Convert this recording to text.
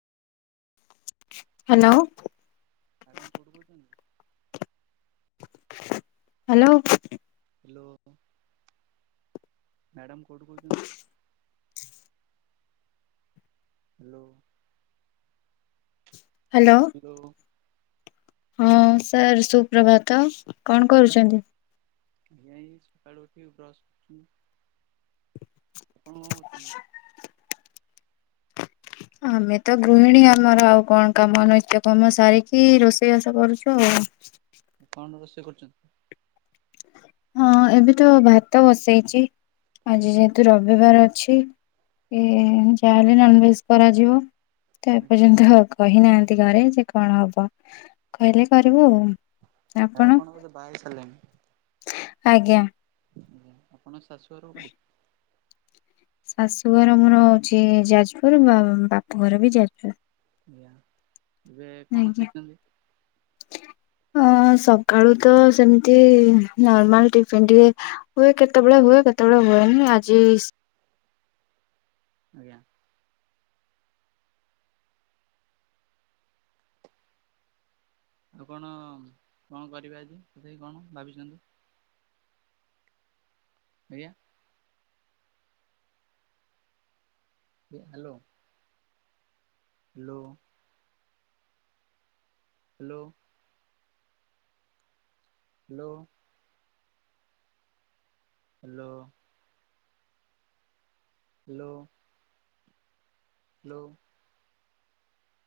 Hello. Madam କେଉଁଠୁ କହୁଛନ୍ତି? Hello. Hello madam କୋଉଠୁ କହୁଛନ୍ତି? ହ୍ୟାଲୋ। ହ୍ୟାଲୋ। ହିଲୋ। ହଁ ସାର୍ ସୁପ୍ରଭାତ କଣ କରୁଛନ୍ତି? ଏଇ ସକାଳୁ ଉଠିକି ବର୍ସ ଆପଣ କଣ କରୁଥିଲେ? ଆମେ ତ ଗୃହିଣୀ ଆମର ଆଉ କଣ କାମ ନାଇ କାମ ସାରିକି ରୋଷେଇବାସ କରୁଛୁ ଆଉ। କଣ ରୋଷେଇ କରୁଛନ୍ତି? ହଁ ଏବେ ତ ଭାତ ବସେଇଛି ଆଜ୍ଞା। ଆଜି ଯେହେତୁ ରବି ରବିବାର ଅଛି ଇ ଯାହାହେଲେ ନନ୍ ଭେଜ୍ କରାଯିବ। ତ ଏପର୍ଯ୍ୟନ୍ତ କହିନାହାନ୍ତି ଘରେ ଯେ କଣ ହବ କହିଲେ କରିବୁ ଆଉ। ଆପଣ ବୋଧେ ବାହା ହେଇସାରିଲେଣି। ଆଜ୍ଞା। ଆଜ୍ଞା ଆପଣଙ୍କ ଶାଶୁଘର କୋଉଠି? ଶାଶୁଘର ମୋର ହଉଛି ଯାଜପୁର ବା-ବାପ ଘର ବି ଯାଜପୁର। ଆଜ୍ଞା ଏବେ କଣ ଖାଇଛନ୍ତି? ହଁ ଅ ସକାଳୁ ତ ସେମିତି ନର୍ମାଲ ଟିଫିନ୍ ଟିକେ ହୁଏ କେତେବେଳେ ହୁଏ କେତେବେଳେ ହୁଏନି ଆଜି ଆଜ୍ଞା। ଆଉ କଣ କଣ କରିବେ ଆଜି ତଥାପି କଣ ଭାବିଛନ୍ତି? ଆଜ୍ଞା? ବେ hello. Hello. Hello. Hello. Hello. Hello. Hello.